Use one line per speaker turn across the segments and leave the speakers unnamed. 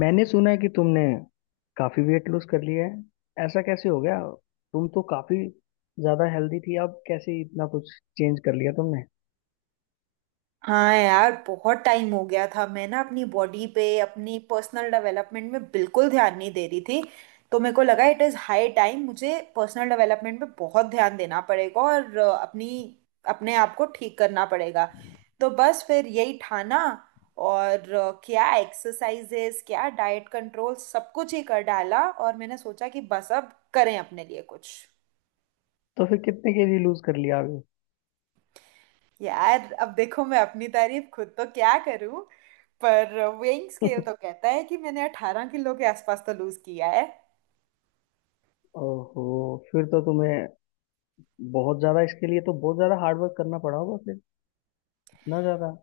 मैंने सुना है कि तुमने काफी वेट लूज कर लिया है। ऐसा कैसे हो गया? तुम तो काफी ज्यादा हेल्दी थी, अब कैसे इतना कुछ चेंज कर लिया तुमने?
हाँ यार, बहुत टाइम हो गया था। मैं ना अपनी बॉडी पे, अपनी पर्सनल डेवलपमेंट में बिल्कुल ध्यान नहीं दे रही थी। तो मेरे को लगा इट इज़ हाई टाइम, मुझे पर्सनल डेवलपमेंट पे बहुत ध्यान देना पड़ेगा और अपनी अपने आप को ठीक करना पड़ेगा। तो बस फिर यही ठाना। और क्या एक्सरसाइजेस, क्या डाइट कंट्रोल, सब कुछ ही कर डाला। और मैंने सोचा कि बस अब करें अपने लिए कुछ।
तो फिर कितने केजी लूज कर लिया अभी?
यार अब देखो, मैं अपनी तारीफ खुद तो क्या करूं, पर वेइंग स्केल तो कहता है कि मैंने 18 किलो के आसपास तो लूज किया है।
ओहो। फिर तो तुम्हें बहुत ज्यादा, इसके लिए तो बहुत ज्यादा हार्ड वर्क करना पड़ा होगा फिर, इतना ज्यादा।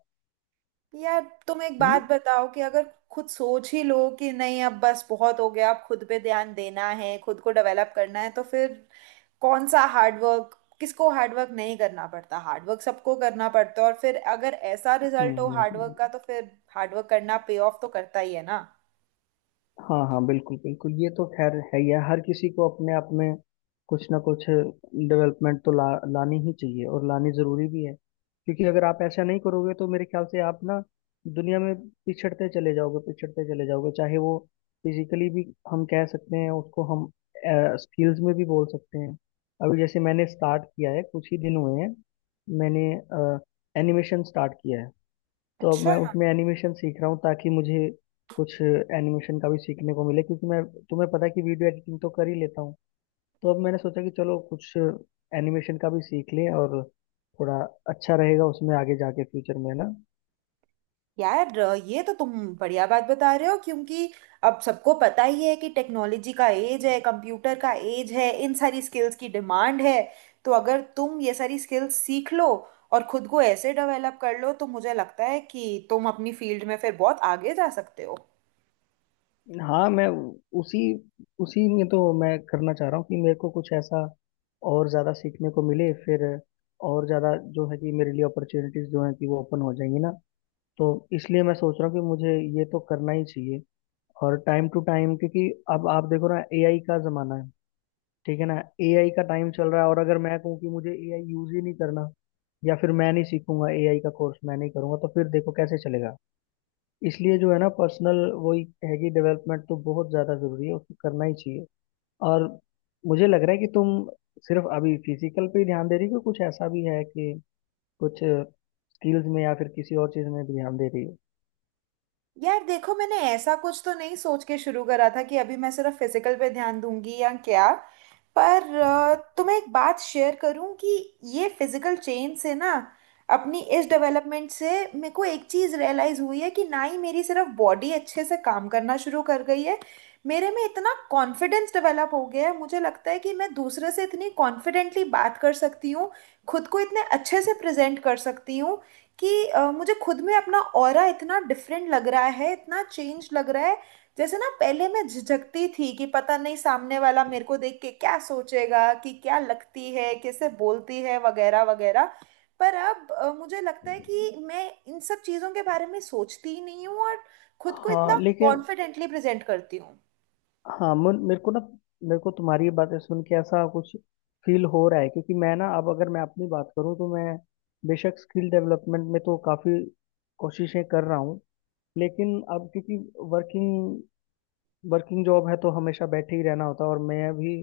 यार तुम एक बात
हम्म
बताओ, कि अगर खुद सोच ही लो कि नहीं, अब बस बहुत हो गया, अब खुद पे ध्यान देना है, खुद को डेवलप करना है, तो फिर कौन सा हार्डवर्क? किसको हार्डवर्क नहीं करना पड़ता? हार्डवर्क सबको करना पड़ता है। और फिर अगर ऐसा
हम्म
रिजल्ट हो
हम्म,
हार्डवर्क
हम्म।
का तो फिर हार्डवर्क करना पे ऑफ तो करता ही है ना।
हाँ हाँ, बिल्कुल बिल्कुल। ये तो खैर है ही है, हर किसी को अपने आप में कुछ ना कुछ डेवलपमेंट तो ला लानी ही चाहिए और लानी जरूरी भी है। क्योंकि अगर आप ऐसा नहीं करोगे तो मेरे ख्याल से आप ना दुनिया में पिछड़ते चले जाओगे, पिछड़ते चले जाओगे। चाहे वो फिजिकली भी हम कह सकते हैं उसको, हम स्किल्स में भी बोल सकते हैं। अभी जैसे मैंने स्टार्ट किया है, कुछ ही दिन हुए हैं, मैंने एनिमेशन स्टार्ट किया है। तो अब
अच्छा
मैं उसमें एनिमेशन सीख रहा हूँ ताकि मुझे कुछ एनिमेशन का भी सीखने को मिले, क्योंकि मैं, तुम्हें पता है कि वीडियो एडिटिंग तो कर ही लेता हूँ। तो अब मैंने सोचा कि चलो कुछ एनिमेशन का भी सीख लें, और थोड़ा अच्छा रहेगा उसमें आगे जाके फ्यूचर में, है ना।
यार, ये तो तुम बढ़िया बात बता रहे हो, क्योंकि अब सबको पता ही है कि टेक्नोलॉजी का एज है, कंप्यूटर का एज है, इन सारी स्किल्स की डिमांड है। तो अगर तुम ये सारी स्किल्स सीख लो और खुद को ऐसे डेवलप कर लो, तो मुझे लगता है कि तुम अपनी फील्ड में फिर बहुत आगे जा सकते हो।
हाँ, मैं उसी उसी में तो मैं करना चाह रहा हूँ कि मेरे को कुछ ऐसा और ज़्यादा सीखने को मिले, फिर और ज़्यादा जो है कि मेरे लिए अपॉर्चुनिटीज़ जो हैं कि वो ओपन हो जाएंगी ना। तो इसलिए मैं सोच रहा हूँ कि मुझे ये तो करना ही चाहिए, और टाइम टू टाइम, क्योंकि अब आप देखो ना, एआई का जमाना है, ठीक है ना। एआई का टाइम चल रहा है, और अगर मैं कहूँ कि मुझे एआई यूज ही नहीं करना या फिर मैं नहीं सीखूंगा, एआई का कोर्स मैं नहीं करूंगा, तो फिर देखो कैसे चलेगा। इसलिए जो है ना पर्सनल, वही है कि डेवलपमेंट तो बहुत ज्यादा जरूरी है, उसको करना ही चाहिए। और मुझे लग रहा है कि तुम सिर्फ अभी फिजिकल पे ही ध्यान दे रही हो, कि कुछ ऐसा भी है कि कुछ स्किल्स में या फिर किसी और चीज में भी ध्यान दे रही हो।
यार देखो, मैंने ऐसा कुछ तो नहीं सोच के शुरू करा था कि अभी मैं सिर्फ फिजिकल पे ध्यान दूंगी या क्या। पर तुम्हें एक बात शेयर करूं, कि ये फिजिकल चेंज से ना, अपनी इस डेवलपमेंट से, मेरे को एक चीज़ रियलाइज़ हुई है कि ना ही मेरी सिर्फ बॉडी अच्छे से काम करना शुरू कर गई है, मेरे में इतना कॉन्फिडेंस डेवलप हो गया है। मुझे लगता है कि मैं दूसरे से इतनी कॉन्फिडेंटली बात कर सकती हूँ, खुद को इतने अच्छे से प्रेजेंट कर सकती हूँ, कि मुझे खुद में अपना ऑरा इतना डिफरेंट लग रहा है, इतना चेंज लग रहा है। जैसे ना, पहले मैं झिझकती थी कि पता नहीं सामने वाला मेरे को देख के क्या सोचेगा, कि क्या लगती है, कैसे बोलती है, वगैरह वगैरह। पर अब मुझे लगता है कि मैं इन सब चीज़ों के बारे में सोचती ही नहीं हूँ, और खुद को
हाँ
इतना
लेकिन,
कॉन्फिडेंटली प्रेजेंट करती हूँ।
हाँ मुन, मेरे को ना मेरे को तुम्हारी ये बातें सुन के ऐसा कुछ फील हो रहा है, क्योंकि मैं ना, अब अगर मैं अपनी बात करूँ तो मैं बेशक स्किल डेवलपमेंट में तो काफ़ी कोशिशें कर रहा हूँ, लेकिन अब क्योंकि वर्किंग वर्किंग जॉब है तो हमेशा बैठे ही रहना होता है, और मैं भी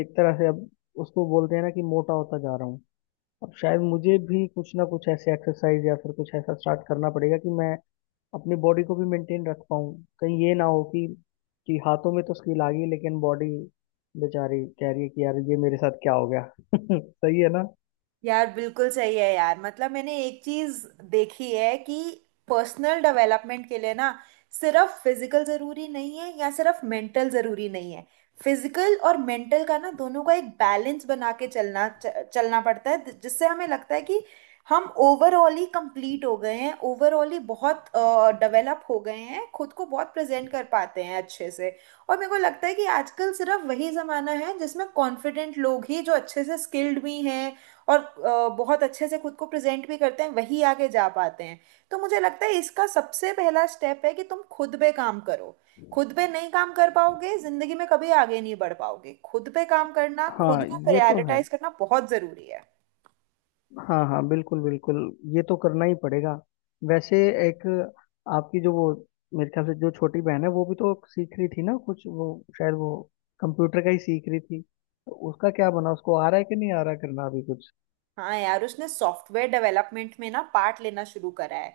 एक तरह से अब, उसको बोलते हैं ना कि मोटा होता जा रहा हूँ। अब शायद मुझे भी कुछ ना कुछ ऐसे एक्सरसाइज या फिर कुछ ऐसा स्टार्ट करना पड़ेगा कि मैं अपनी बॉडी को भी मेंटेन रख पाऊँ। कहीं ये ना हो कि हाथों में तो स्किल आ गई लेकिन बॉडी बेचारी कह रही है कि यार ये मेरे साथ क्या हो गया। सही है ना।
यार बिल्कुल सही है यार। मतलब मैंने एक चीज देखी है कि पर्सनल डेवलपमेंट के लिए ना, सिर्फ फिजिकल जरूरी नहीं है, या सिर्फ मेंटल जरूरी नहीं है। फिजिकल और मेंटल का ना, दोनों का एक बैलेंस बना के चलना चलना पड़ता है, जिससे हमें लगता है कि हम ओवरऑल ही कंप्लीट हो गए हैं, ओवरऑल ही बहुत डेवलप हो गए हैं, खुद को बहुत प्रेजेंट कर पाते हैं अच्छे से। और मेरे को लगता है कि आजकल सिर्फ वही जमाना है जिसमें कॉन्फिडेंट लोग ही, जो अच्छे से स्किल्ड भी हैं और बहुत अच्छे से खुद को प्रेजेंट भी करते हैं, वही आगे जा पाते हैं। तो मुझे लगता है इसका सबसे पहला स्टेप है कि तुम खुद पे काम करो। खुद पे नहीं काम कर पाओगे, जिंदगी में कभी आगे नहीं बढ़ पाओगे। खुद पे काम करना, खुद
हाँ
को
ये तो है।
प्रायोरिटाइज करना बहुत जरूरी है।
हाँ हाँ, बिल्कुल बिल्कुल, ये तो करना ही पड़ेगा। वैसे एक आपकी जो वो, मेरे ख्याल से जो छोटी बहन है, वो भी तो सीख रही थी ना कुछ, वो शायद वो कंप्यूटर का ही सीख रही थी। तो उसका क्या बना, उसको आ रहा है कि नहीं आ रहा, करना अभी कुछ।
हाँ यार, उसने सॉफ्टवेयर डेवलपमेंट में ना पार्ट लेना शुरू करा है।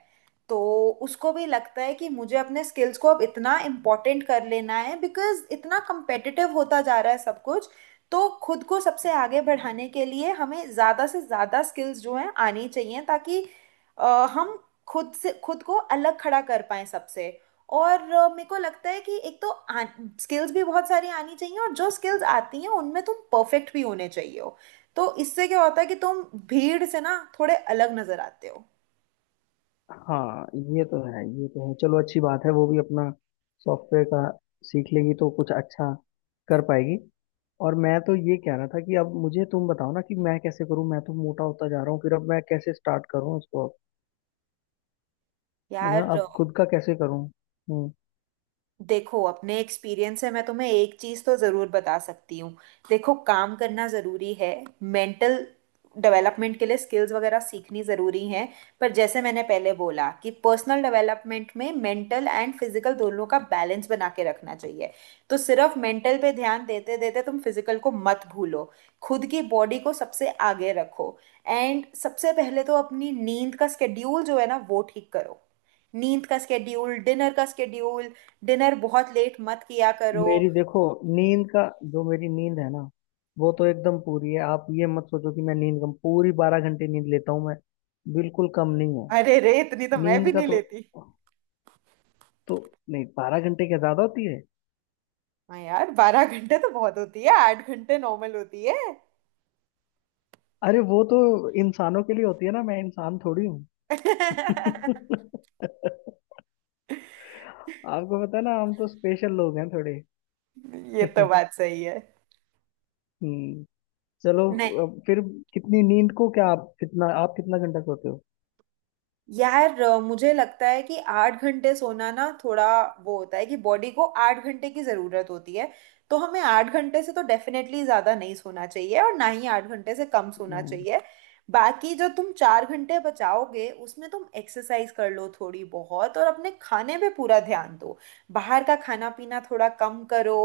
तो उसको भी लगता है कि मुझे अपने स्किल्स को अब इतना इम्पोर्टेंट कर लेना है, बिकॉज इतना competitive होता जा रहा है सब कुछ। तो खुद को सबसे आगे बढ़ाने के लिए हमें ज़्यादा से ज़्यादा स्किल्स जो हैं आनी चाहिए, ताकि हम खुद से खुद को अलग खड़ा कर पाएं सबसे। और मेरे को लगता है कि एक तो स्किल्स भी बहुत सारी आनी चाहिए, और जो स्किल्स आती हैं उनमें तुम परफेक्ट भी होने चाहिए। तो इससे क्या होता है कि तुम भीड़ से ना, थोड़े अलग नजर आते हो।
हाँ ये तो है, ये तो है। चलो अच्छी बात है, वो भी अपना सॉफ्टवेयर का सीख लेगी तो कुछ अच्छा कर पाएगी। और मैं तो ये कह रहा था कि अब मुझे तुम बताओ ना कि मैं कैसे करूँ, मैं तो मोटा होता जा रहा हूँ फिर। अब मैं कैसे स्टार्ट करूँ इसको अब, है ना,
यार
अब खुद का कैसे करूँ। हम्म।
देखो, अपने एक्सपीरियंस से मैं तुम्हें एक चीज़ तो ज़रूर बता सकती हूँ। देखो, काम करना ज़रूरी है, मेंटल डेवलपमेंट के लिए स्किल्स वगैरह सीखनी ज़रूरी हैं। पर जैसे मैंने पहले बोला कि पर्सनल डेवलपमेंट में मेंटल एंड फिजिकल दोनों का बैलेंस बना के रखना चाहिए। तो सिर्फ मेंटल पे ध्यान देते देते तुम फिजिकल को मत भूलो। खुद की बॉडी को सबसे आगे रखो। एंड सबसे पहले तो अपनी नींद का स्केड्यूल जो है ना, वो ठीक करो। नींद का स्केड्यूल, डिनर का स्केड्यूल। डिनर बहुत लेट मत किया करो।
मेरी देखो नींद का, जो मेरी नींद है ना वो तो एकदम पूरी है। आप ये मत सोचो कि मैं नींद कम, पूरी 12 घंटे नींद लेता हूँ मैं, बिल्कुल कम नहीं है।
अरे रे, इतनी तो मैं भी
नींद का
नहीं
तो
लेती।
तो नहीं 12 घंटे क्या ज्यादा होती है?
हाँ यार, 12 घंटे तो बहुत होती है, 8 घंटे नॉर्मल होती है।
अरे वो तो इंसानों के लिए होती है ना, मैं इंसान थोड़ी हूँ। आपको पता है ना, हम तो स्पेशल लोग हैं थोड़े।
ये तो बात सही है।
हम्म। चलो,
नहीं।
अब फिर कितनी नींद को, क्या आप कितना, आप कितना घंटा सोते हो?
यार मुझे लगता है कि 8 घंटे सोना ना, थोड़ा वो होता है कि बॉडी को 8 घंटे की ज़रूरत होती है। तो हमें 8 घंटे से तो डेफिनेटली ज़्यादा नहीं सोना चाहिए, और ना ही 8 घंटे से कम सोना
हम्म।
चाहिए। बाकी जो तुम 4 घंटे बचाओगे, उसमें तुम एक्सरसाइज कर लो थोड़ी बहुत, और अपने खाने पे पूरा ध्यान दो। बाहर का खाना पीना थोड़ा कम करो।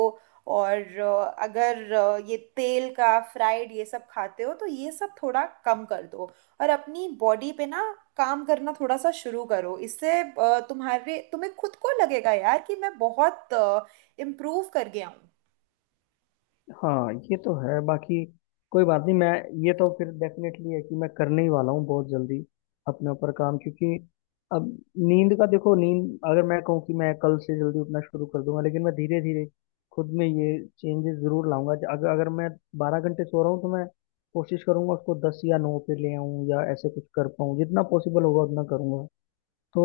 और अगर ये तेल का फ्राइड, ये सब खाते हो, तो ये सब थोड़ा कम कर दो। और अपनी बॉडी पे ना, काम करना थोड़ा सा शुरू करो। इससे तुम्हारे तुम्हें खुद को लगेगा यार कि मैं बहुत इम्प्रूव कर गया हूँ।
हाँ ये तो है, बाकी कोई बात नहीं मैं, ये तो फिर डेफिनेटली है कि मैं करने ही वाला हूँ बहुत जल्दी अपने ऊपर काम, क्योंकि अब, नींद का देखो। नींद, अगर मैं कहूँ कि मैं कल से जल्दी उठना शुरू कर दूंगा, लेकिन मैं धीरे धीरे खुद में ये चेंजेस जरूर लाऊंगा। अगर अगर मैं 12 घंटे सो रहा हूँ तो मैं कोशिश करूंगा उसको 10 या 9 पे ले आऊँ, या ऐसे कुछ कर पाऊँ, जितना पॉसिबल होगा उतना करूंगा। तो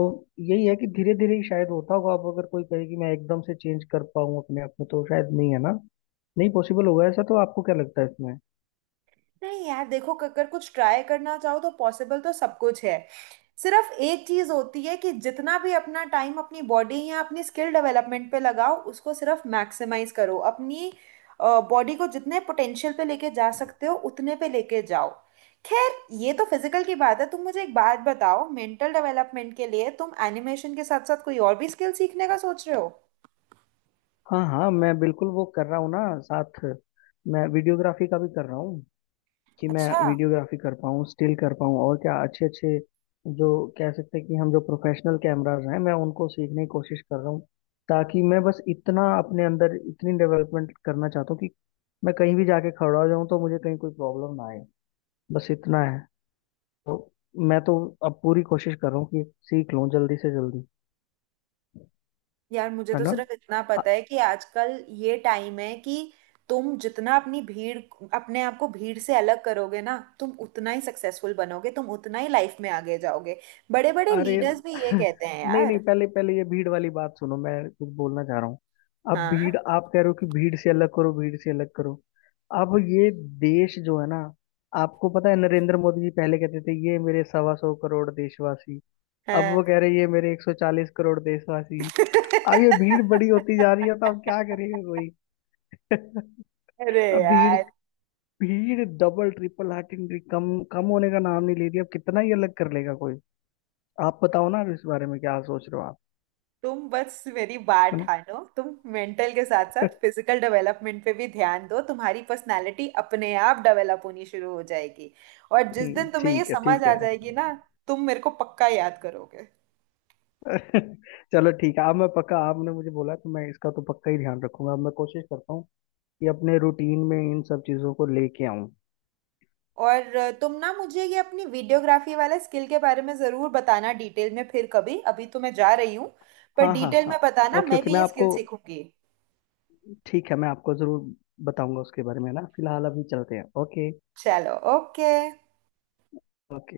यही है कि धीरे धीरे ही शायद होता होगा। अब अगर कोई कहे कि मैं एकदम से चेंज कर पाऊँ अपने आप में तो शायद नहीं, है ना, नहीं पॉसिबल होगा ऐसा। तो आपको क्या लगता है इसमें?
नहीं यार देखो, अगर कुछ ट्राई करना चाहो तो पॉसिबल तो सब कुछ है। सिर्फ एक चीज होती है कि जितना भी अपना टाइम अपनी बॉडी या अपनी स्किल डेवलपमेंट पे लगाओ, उसको सिर्फ मैक्सिमाइज करो। अपनी बॉडी को जितने पोटेंशियल पे लेके जा सकते हो, उतने पे लेके जाओ। खैर, ये तो फिजिकल की बात है। तुम मुझे एक बात बताओ, मेंटल डेवलपमेंट के लिए तुम एनिमेशन के साथ साथ कोई और भी स्किल सीखने का सोच रहे हो?
हाँ हाँ, मैं बिल्कुल वो कर रहा हूँ ना। साथ मैं वीडियोग्राफी का भी कर रहा हूँ कि मैं
अच्छा।
वीडियोग्राफी कर पाऊँ, स्टिल कर पाऊँ, और क्या अच्छे अच्छे जो कह सकते हैं कि हम, जो प्रोफेशनल कैमराज हैं, मैं उनको सीखने की कोशिश कर रहा हूँ। ताकि मैं बस इतना अपने अंदर इतनी डेवलपमेंट करना चाहता हूँ कि मैं कहीं भी जाके खड़ा हो जाऊँ तो मुझे कहीं कोई प्रॉब्लम ना आए, बस इतना है। तो मैं तो अब पूरी कोशिश कर रहा हूँ कि सीख लूँ जल्दी से जल्दी,
यार मुझे
है
तो
ना।
सिर्फ इतना पता है कि आजकल ये टाइम है कि तुम जितना अपनी भीड़, अपने आप को भीड़ से अलग करोगे ना, तुम उतना ही सक्सेसफुल बनोगे, तुम उतना ही लाइफ में आगे जाओगे। बड़े बड़े
अरे
लीडर्स भी ये कहते हैं
नहीं नहीं,
यार।
पहले पहले ये भीड़ वाली बात सुनो, मैं कुछ बोलना चाह रहा हूँ। अब
हाँ
भीड़,
हाँ।
आप कह रहे हो कि भीड़ से अलग करो, भीड़ से अलग करो। अब ये देश जो है ना, आपको पता है नरेंद्र मोदी जी पहले कहते थे, ये मेरे 125 करोड़ देशवासी। अब वो कह रहे हैं, ये मेरे 140 करोड़ देशवासी। अब ये भीड़ बड़ी होती जा रही है, तो अब क्या करेगा कोई।
अरे
अब भीड़
यार,
भीड़ डबल ट्रिपल हार्टिंग कम कम होने का नाम नहीं ले रही। अब कितना ही अलग कर लेगा कोई। आप बताओ ना इस बारे में क्या सोच रहे हो आप,
तुम बस मेरी बात
है
ठानो, तुम मेंटल के साथ
ना।
साथ फिजिकल डेवलपमेंट पे भी ध्यान दो, तुम्हारी पर्सनालिटी अपने आप डेवलप होनी शुरू हो जाएगी। और जिस दिन तुम्हें ये
ठीक है
समझ
ठीक
आ
है।
जाएगी ना, तुम मेरे को पक्का याद करोगे।
चलो ठीक है, अब मैं पक्का, आपने मुझे बोला तो मैं इसका तो पक्का ही ध्यान रखूंगा, अब मैं कोशिश करता हूँ कि अपने रूटीन में इन सब चीज़ों को लेके आऊँ।
और तुम ना मुझे ये अपनी वीडियोग्राफी वाले स्किल के बारे में ज़रूर बताना डिटेल में, फिर कभी। अभी तो मैं जा रही हूँ, पर
हाँ हाँ
डिटेल
हाँ,
में बताना,
ओके
मैं
ओके,
भी
मैं
ये स्किल
आपको,
सीखूंगी।
ठीक है मैं आपको ज़रूर बताऊंगा उसके बारे में ना, फिलहाल अभी चलते हैं। ओके।
चलो ओके।
ओके।